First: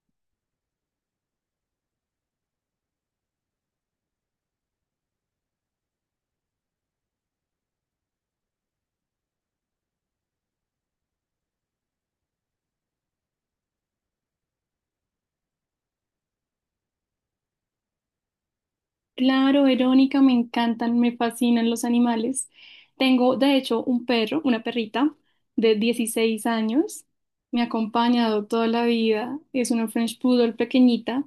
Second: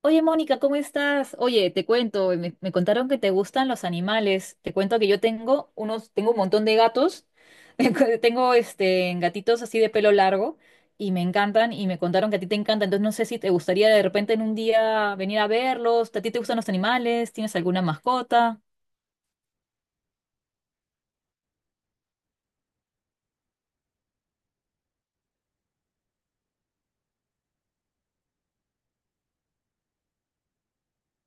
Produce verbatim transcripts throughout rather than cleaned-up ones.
Oye, Mónica, ¿cómo estás? Oye, te cuento, me, me contaron que te gustan los animales. Te cuento que yo tengo unos, tengo un montón de gatos. Tengo este gatitos así de pelo largo y me encantan y me contaron que a ti te encanta. Entonces no sé si te gustaría de repente en un día venir a verlos. ¿A ti te gustan los animales? ¿Tienes alguna mascota? Claro, Verónica, me encantan, me fascinan los animales. Tengo, de hecho, un perro, una perrita de dieciséis años. Me ha acompañado toda la vida. Es una French Poodle pequeñita,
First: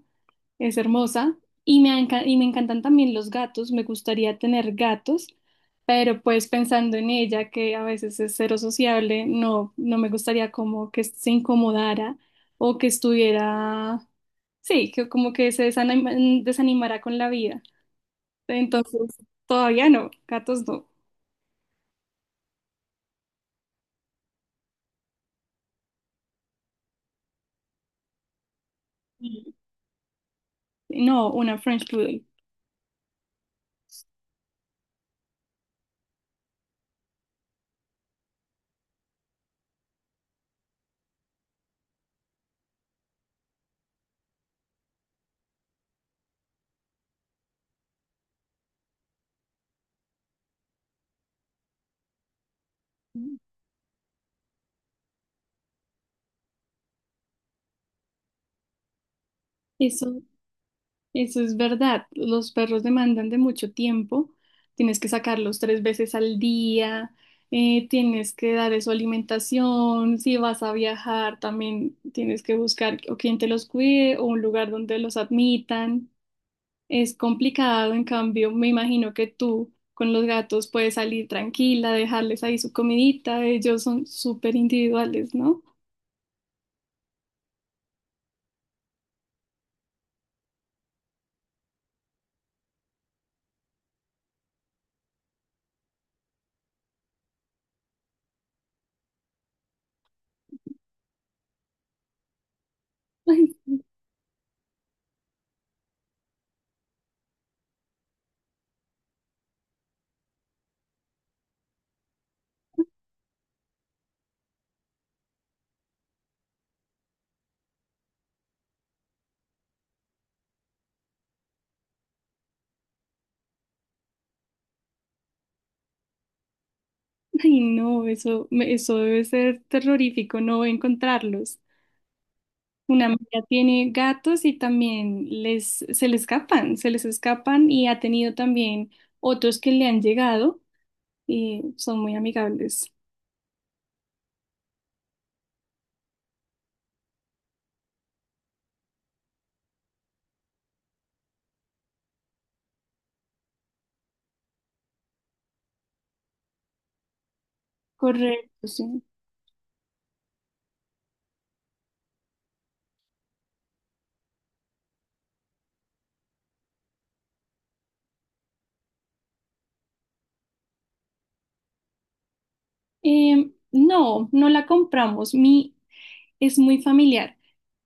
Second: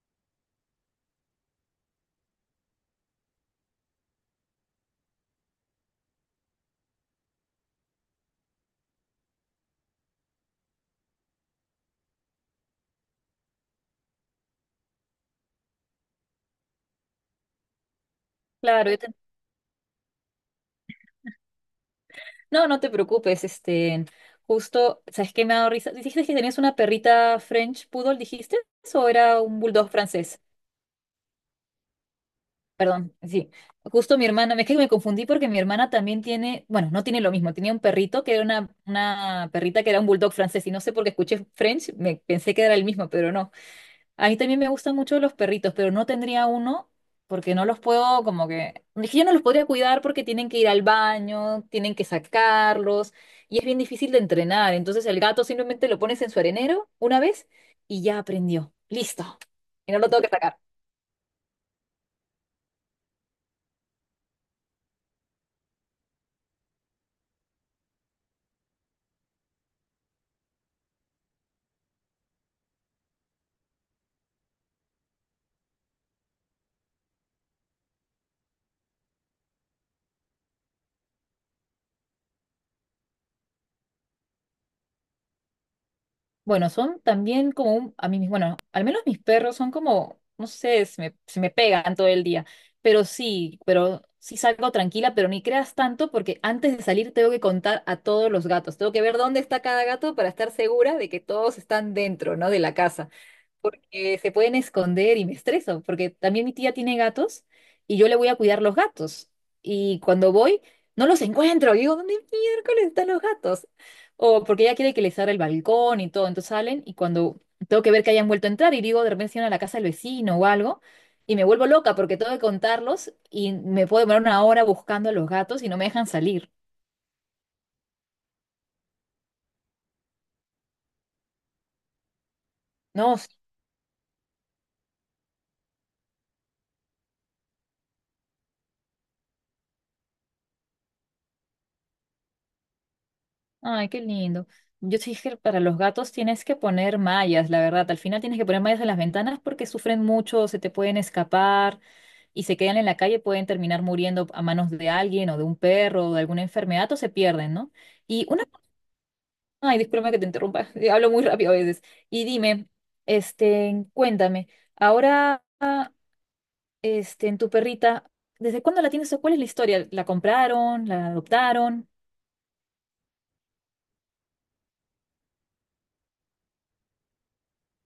es hermosa. Y me, enca- y me encantan también los gatos. Me gustaría tener gatos, pero pues pensando en ella, que a veces es cero sociable, no, no me gustaría como que se incomodara o que estuviera, sí, que como que se desanima- desanimara con la vida. Claro, yo te- Entonces, todavía no, gatos no. No, no te preocupes, este, justo, ¿sabes qué me ha dado risa? ¿Dijiste que tenías una perrita French Poodle, dijiste? ¿O era Y- un bulldog francés? No, una French Poodle. Perdón, sí. Justo mi hermana, es que me confundí porque mi hermana también tiene, bueno, no tiene lo mismo, tenía un perrito que era una, una perrita que era un bulldog francés y no sé por qué escuché French, me pensé que era el mismo, pero no. A mí también me gustan mucho los perritos, pero no tendría uno porque no los puedo como que, es que yo no los podría cuidar porque tienen que ir al baño, tienen que sacarlos y es bien difícil de entrenar. Entonces el gato simplemente lo pones en su arenero una vez y ya aprendió. Listo. Y no lo Eso, tengo que sacar. eso es verdad. Los perros demandan de mucho tiempo. Tienes que sacarlos tres veces al día. eh, tienes que dar su alimentación. Si vas a viajar, también tienes que buscar o quien te los cuide o un lugar donde los admitan. Es complicado, en cambio, me imagino que tú con los gatos puedes salir tranquila, dejarles ahí su comidita. Ellos son súper individuales, ¿no? Bueno, son también como un- a mí mis- bueno, al menos mis perros son como, no sé, se me, se me pegan todo el día, pero sí, pero sí salgo tranquila, pero ni creas tanto porque antes de salir tengo que contar a todos los gatos, tengo que ver dónde está cada gato para estar segura de que todos están dentro, ¿no? De la casa Ay, porque se pueden esconder y me estreso, porque también mi tía tiene gatos y yo le voy a cuidar los gatos. Y cuando voy, no los encuentro. Y digo, ¿dónde miércoles están los gatos? O porque ella quiere que les abra el balcón y todo. Entonces salen y cuando tengo que ver que hayan vuelto a entrar y digo, de repente se iban a la casa del vecino o algo. Y me vuelvo loca porque tengo que contarlos y me puedo demorar una hora buscando a los gatos y no me dejan salir. ay, no, eso, me- eso debe ser terrorífico, no encontrarlos. Una No, amiga tiene gatos y también les, se les escapan, se les escapan y ha tenido también otros que le han llegado y son muy amigables. ay, qué lindo. Yo sí dije, que para los gatos tienes que poner mallas, la verdad. Al final tienes que poner mallas en las ventanas porque sufren mucho, se te pueden escapar y se quedan en la calle, pueden terminar muriendo a manos de alguien o de un perro o de alguna enfermedad o se pierden, ¿no? Y una... Correcto, sí. Ay, discúlpame que te interrumpa, hablo muy rápido a veces. Y dime, este, cuéntame, ahora, este, en tu perrita, ¿desde cuándo la tienes o cuál es la historia? ¿La compraron? ¿La adoptaron? Eh, no, no la compramos. Mi, es muy familiar.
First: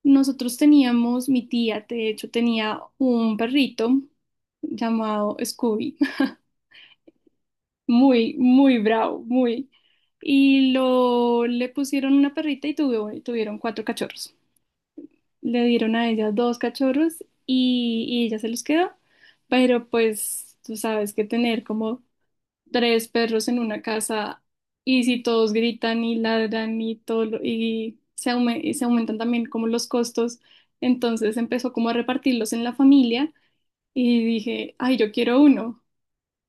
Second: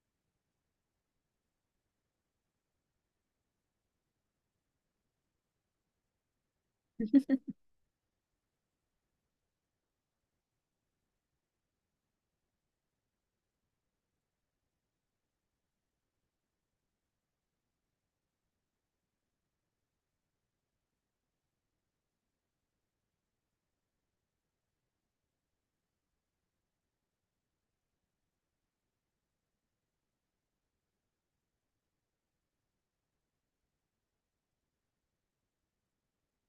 Nosotros teníamos, mi tía, de hecho, tenía un perrito llamado Scooby. Muy, muy bravo, muy. Y lo le pusieron una perrita y tuvo- tuvieron cuatro cachorros. Le dieron a ella dos cachorros y, y ella se los quedó. Pero pues tú sabes que tener como tres perros en una casa y si todos gritan y ladran y todo lo- y se, aume- y se aumentan también como los costos, entonces empezó como a repartirlos en la familia y dije, ay, yo quiero uno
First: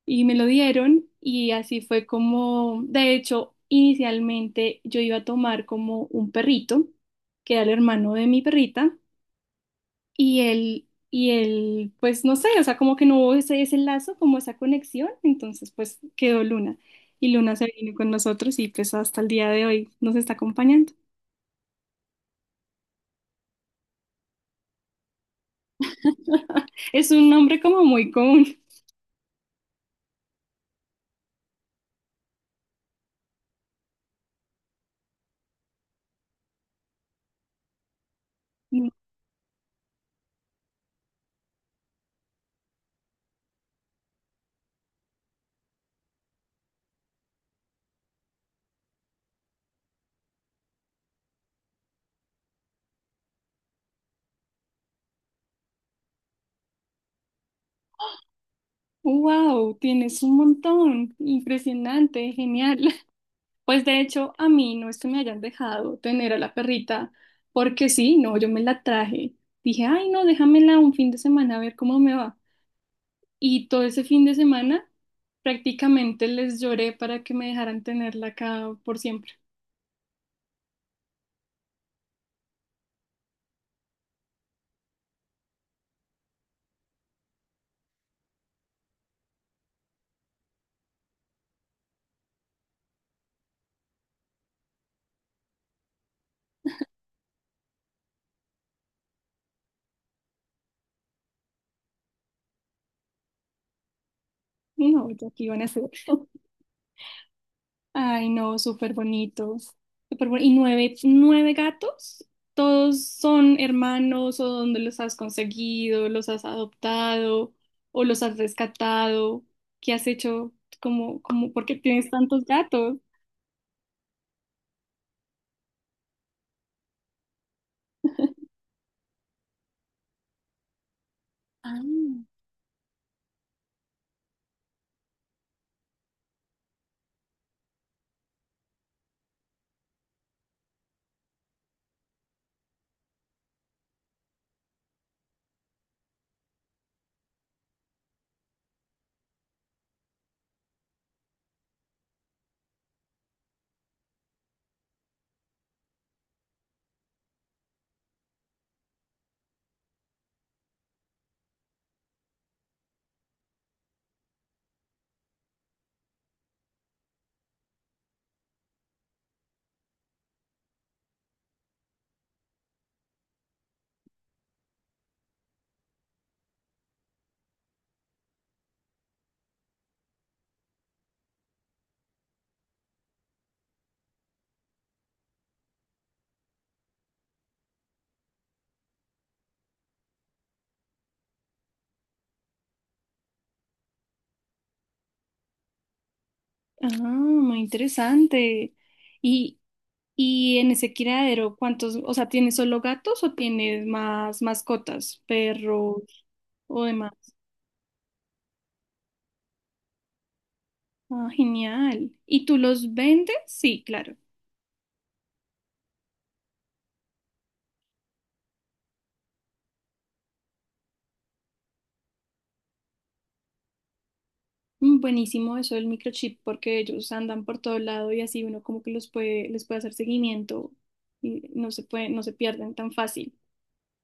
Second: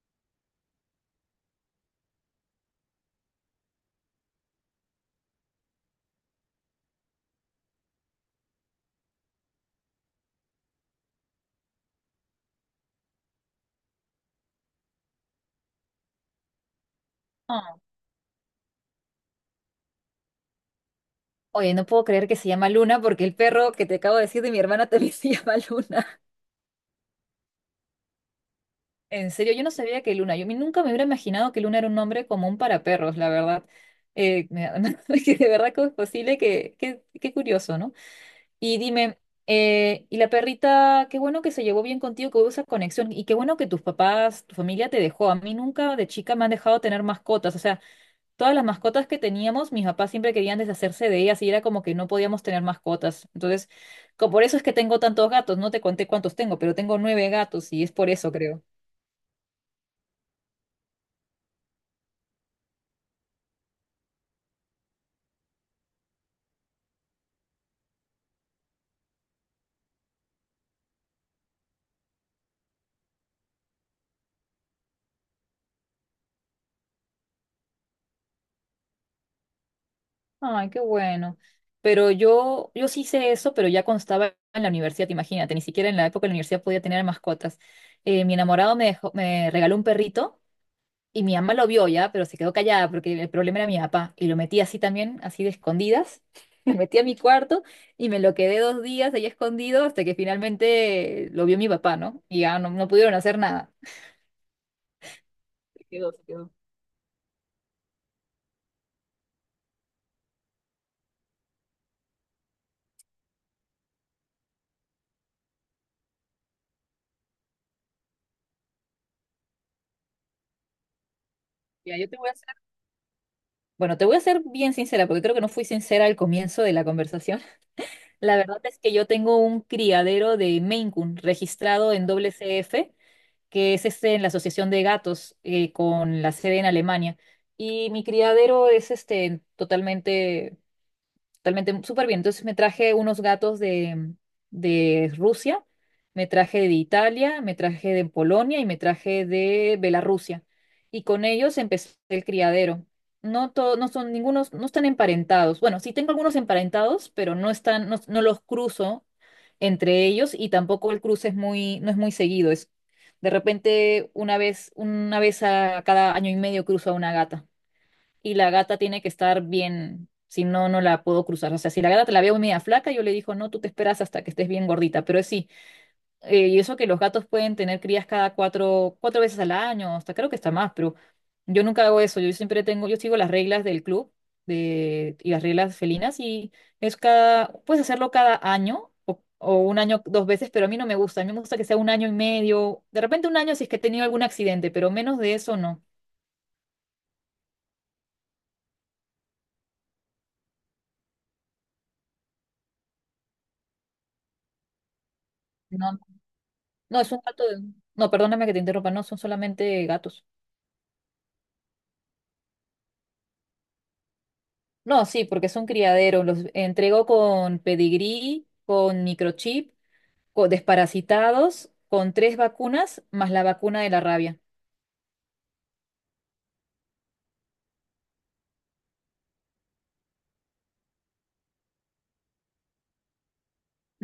y me lo dieron y así fue como, de hecho, inicialmente yo iba a tomar como un perrito, que era el hermano de mi perrita, y él, y él, pues no sé, o sea, como que no hubo ese, ese lazo, como esa conexión, entonces pues quedó Luna. Y Luna se vino con nosotros y pues hasta el día de hoy nos está acompañando. Oye, no puedo creer que se llama Luna porque el perro que te acabo de decir de mi hermana también se llama Luna. Es un nombre como muy común. En serio, yo no sabía que Luna, yo mi- nunca me hubiera imaginado que Luna era un nombre común para perros, la verdad. Eh, me- que de verdad que es posible, que, que- qué curioso, ¿no? Y dime, eh, y la perrita, qué bueno que se llevó bien contigo, que hubo esa conexión, y qué bueno que tus papás, tu familia te dejó. A mí nunca de chica me han dejado tener mascotas, o sea. Todas las mascotas que teníamos, mis papás siempre querían deshacerse de ellas y era como que no podíamos tener mascotas. Entonces, co- por eso es que tengo tantos gatos. No te conté cuántos tengo, pero tengo nueve gatos y es por eso, creo. Wow, tienes un montón. Impresionante, genial. Pues de hecho, a mí no es que me hayan dejado tener a la perrita, porque sí, no, yo me la traje. Dije, ay, no, déjamela un fin de semana a ver cómo me va. Y todo ese fin de semana prácticamente les lloré para que me dejaran tenerla acá por siempre. Ay, qué bueno. Pero yo, yo sí hice eso, pero ya cuando estaba en la universidad, imagínate, ni siquiera en la época de la universidad podía tener mascotas. Eh, mi enamorado me dejó- me regaló un perrito. Y mi mamá lo vio ya, pero se quedó callada porque el problema era mi papá. Y lo metí así también, así de escondidas. Me metí a mi cuarto y me lo quedé dos días ahí escondido hasta que finalmente lo vio mi papá, ¿no? Y ya no, no pudieron hacer nada. Y No, ya que iban a Se hacer. quedó, se quedó. Ay, no, súper bonitos. Súper boni- Y nueve, nueve gatos, todos son hermanos o dónde los has conseguido, los has adoptado o los has rescatado. ¿Qué has hecho? ¿Cómo, cómo, por qué Mira, yo tienes te voy a tantos hacer... gatos? Bueno, te voy a ser bien sincera porque creo que no fui sincera al comienzo de la conversación. La verdad es que yo tengo un criadero de Maine Coon Ah, registrado en W C F que es este, en la Asociación de Gatos, eh, con la sede en Alemania. Y mi criadero es este, totalmente. Totalmente súper bien. Entonces me traje unos gatos de, de Rusia, me traje de Italia, me traje de Polonia y me traje de Bielorrusia. Y con ellos empecé el criadero. No to- no son ningunos, no están emparentados. Bueno, sí tengo algunos emparentados, pero no están, no, no los cruzo entre ellos y tampoco el cruce es muy, no es muy seguido. Es de repente una vez, una vez a cada año y medio cruzo a una gata y la gata tiene que estar bien, si no, no la puedo cruzar. O sea, si la gata te la veo media flaca, yo le digo, no, tú te esperas hasta que estés bien gordita, pero es sí, eh, y eso que los gatos pueden tener crías cada cuatro, cuatro veces al año, hasta creo que está más, pero yo nunca hago eso, yo siempre tengo, yo sigo las reglas del club de, y las reglas felinas y es cada, puedes hacerlo cada año. O o un año dos veces, pero a mí no me gusta. A mí me gusta que sea un año y medio. De repente un año si es que he tenido algún accidente, pero menos de eso no. ah, muy interesante. Y, y en ese criadero, ¿cuántos? O sea, ¿tienes solo gatos o tienes más mascotas, No, perros o no, demás? es un gato de... No, perdóname que te interrumpa, no, son solamente gatos. Ah, genial. ¿Y tú los vendes? Sí, claro. No, sí, porque son criaderos, los entrego con pedigrí, con microchip, con desparasitados, con tres vacunas, más la vacuna de la rabia. Mm, buenísimo eso del microchip porque ellos andan por todo lado y así uno como que los puede, les puede hacer seguimiento y no se puede, no se pierden tan fácil.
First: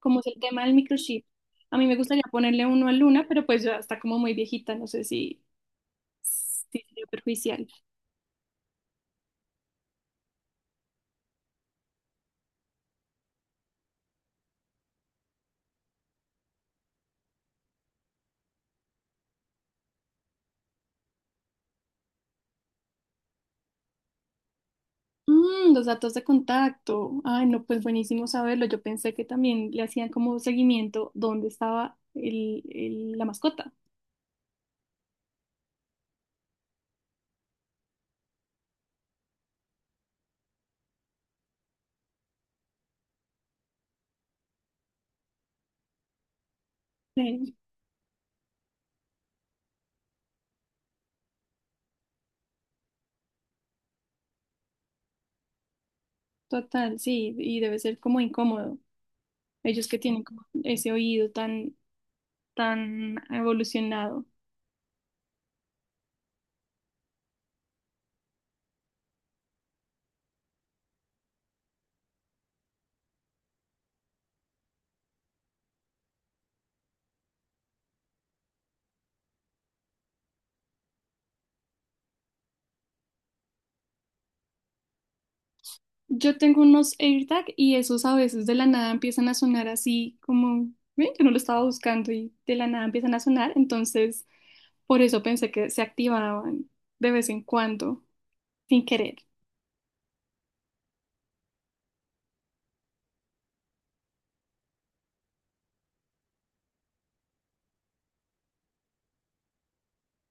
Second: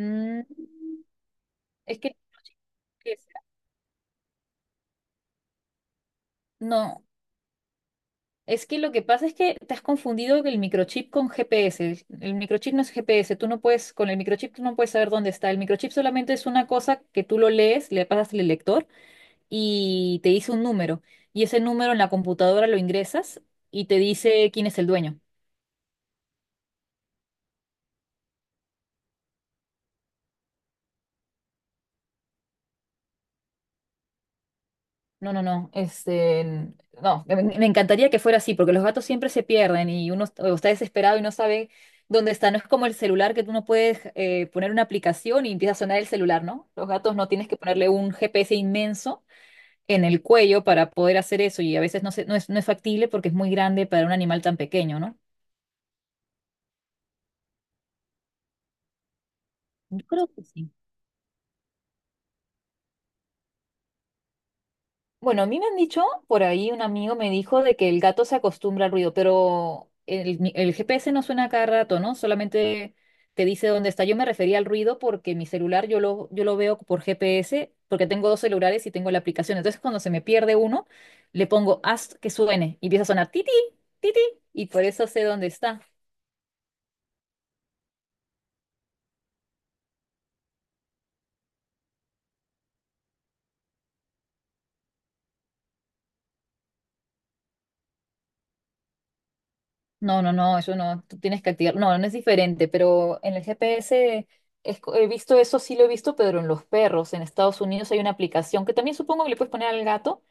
Como es el tema del microchip, a mí me es que... gustaría ponerle uno a Luna, pero pues ya está como muy viejita, no sé si, si No, sería perjudicial. es que lo que pasa es que te has confundido el microchip con G P S. El microchip no es G P S, tú no puedes, con el microchip tú no puedes saber dónde está. El microchip solamente es una cosa que tú lo lees, le pasas el lector y te dice un número. Y ese número en la computadora lo ingresas y te dice quién es el dueño. Mm, los datos de contacto. Ay, no, pues buenísimo saberlo. Yo pensé que también le hacían como seguimiento dónde estaba el- el- la mascota. No, no, no. Este, no, me, me encantaría que fuera así, porque los gatos siempre se pierden y uno est- o está desesperado y no sabe dónde está. No es como el celular que tú no puedes eh, poner una aplicación y empieza a sonar el celular, ¿no? Los gatos no tienes Sí, que ponerle un G P S inmenso en el cuello para poder hacer eso y a veces no se- no es, no es factible porque es muy grande para un animal tan pequeño, ¿no? total, sí, y debe ser como incómodo, ellos que Yo tienen creo que como sí. ese oído tan, tan evolucionado. Bueno, a mí me han dicho, por ahí un amigo me dijo de que el gato se acostumbra al ruido, pero el, mi- el G P S no suena a cada rato, ¿no? Solamente te dice dónde está. Yo me refería al ruido porque mi celular yo lo, yo lo veo por G P S, porque tengo dos celulares y tengo la aplicación. Entonces, cuando se me pierde uno, le pongo haz que suene y empieza a sonar titi, titi, y por eso sé dónde está. Yo tengo unos AirTag y esos a veces de la nada empiezan a sonar así como, "Ve, yo no lo estaba buscando y de la nada empiezan a sonar, entonces por eso pensé que se activaban de vez en cuando, sin querer. No, no, no, eso no, tú tienes que activar. No, no es diferente, pero en el G P S es co- he visto eso, sí lo he visto, pero en los perros, en Estados Unidos hay una aplicación que también supongo que le puedes poner al gato,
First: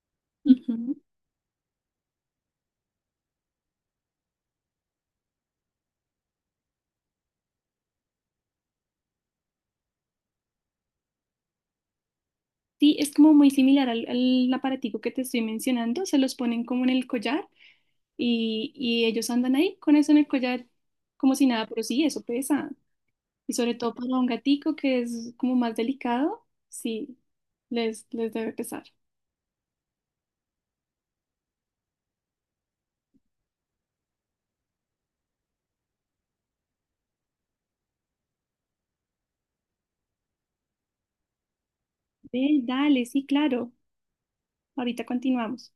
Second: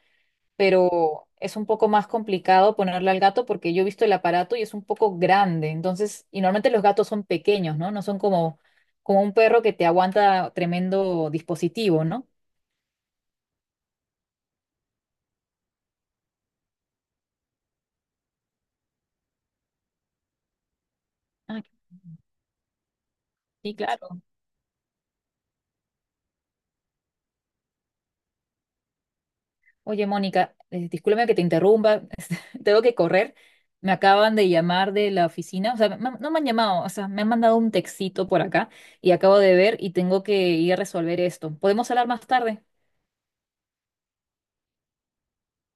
pero es un poco más complicado ponerle al gato porque yo he visto el aparato y es un poco grande. Entonces, y normalmente los gatos son pequeños, ¿no? No son como, como un perro que te aguanta tremendo dispositivo, ¿no? Sí, es como muy similar al, al aparatico que te estoy mencionando, se los ponen como en el collar y, y ellos andan ahí con eso en el collar como si Ah, nada, pero sí, eso pesa. Y sobre sí, todo para claro. un gatico que es como más delicado, sí, les, les debe pesar. Oye, Mónica, eh, discúlpame que te interrumpa, este, tengo que correr. Me acaban de llamar de la oficina, o sea, me han- no me han llamado, o sea, me han mandado un textito por acá y acabo de ver y tengo que ir a resolver esto. ¿Podemos hablar más Ve, tarde? dale, sí, claro. Ahorita continuamos.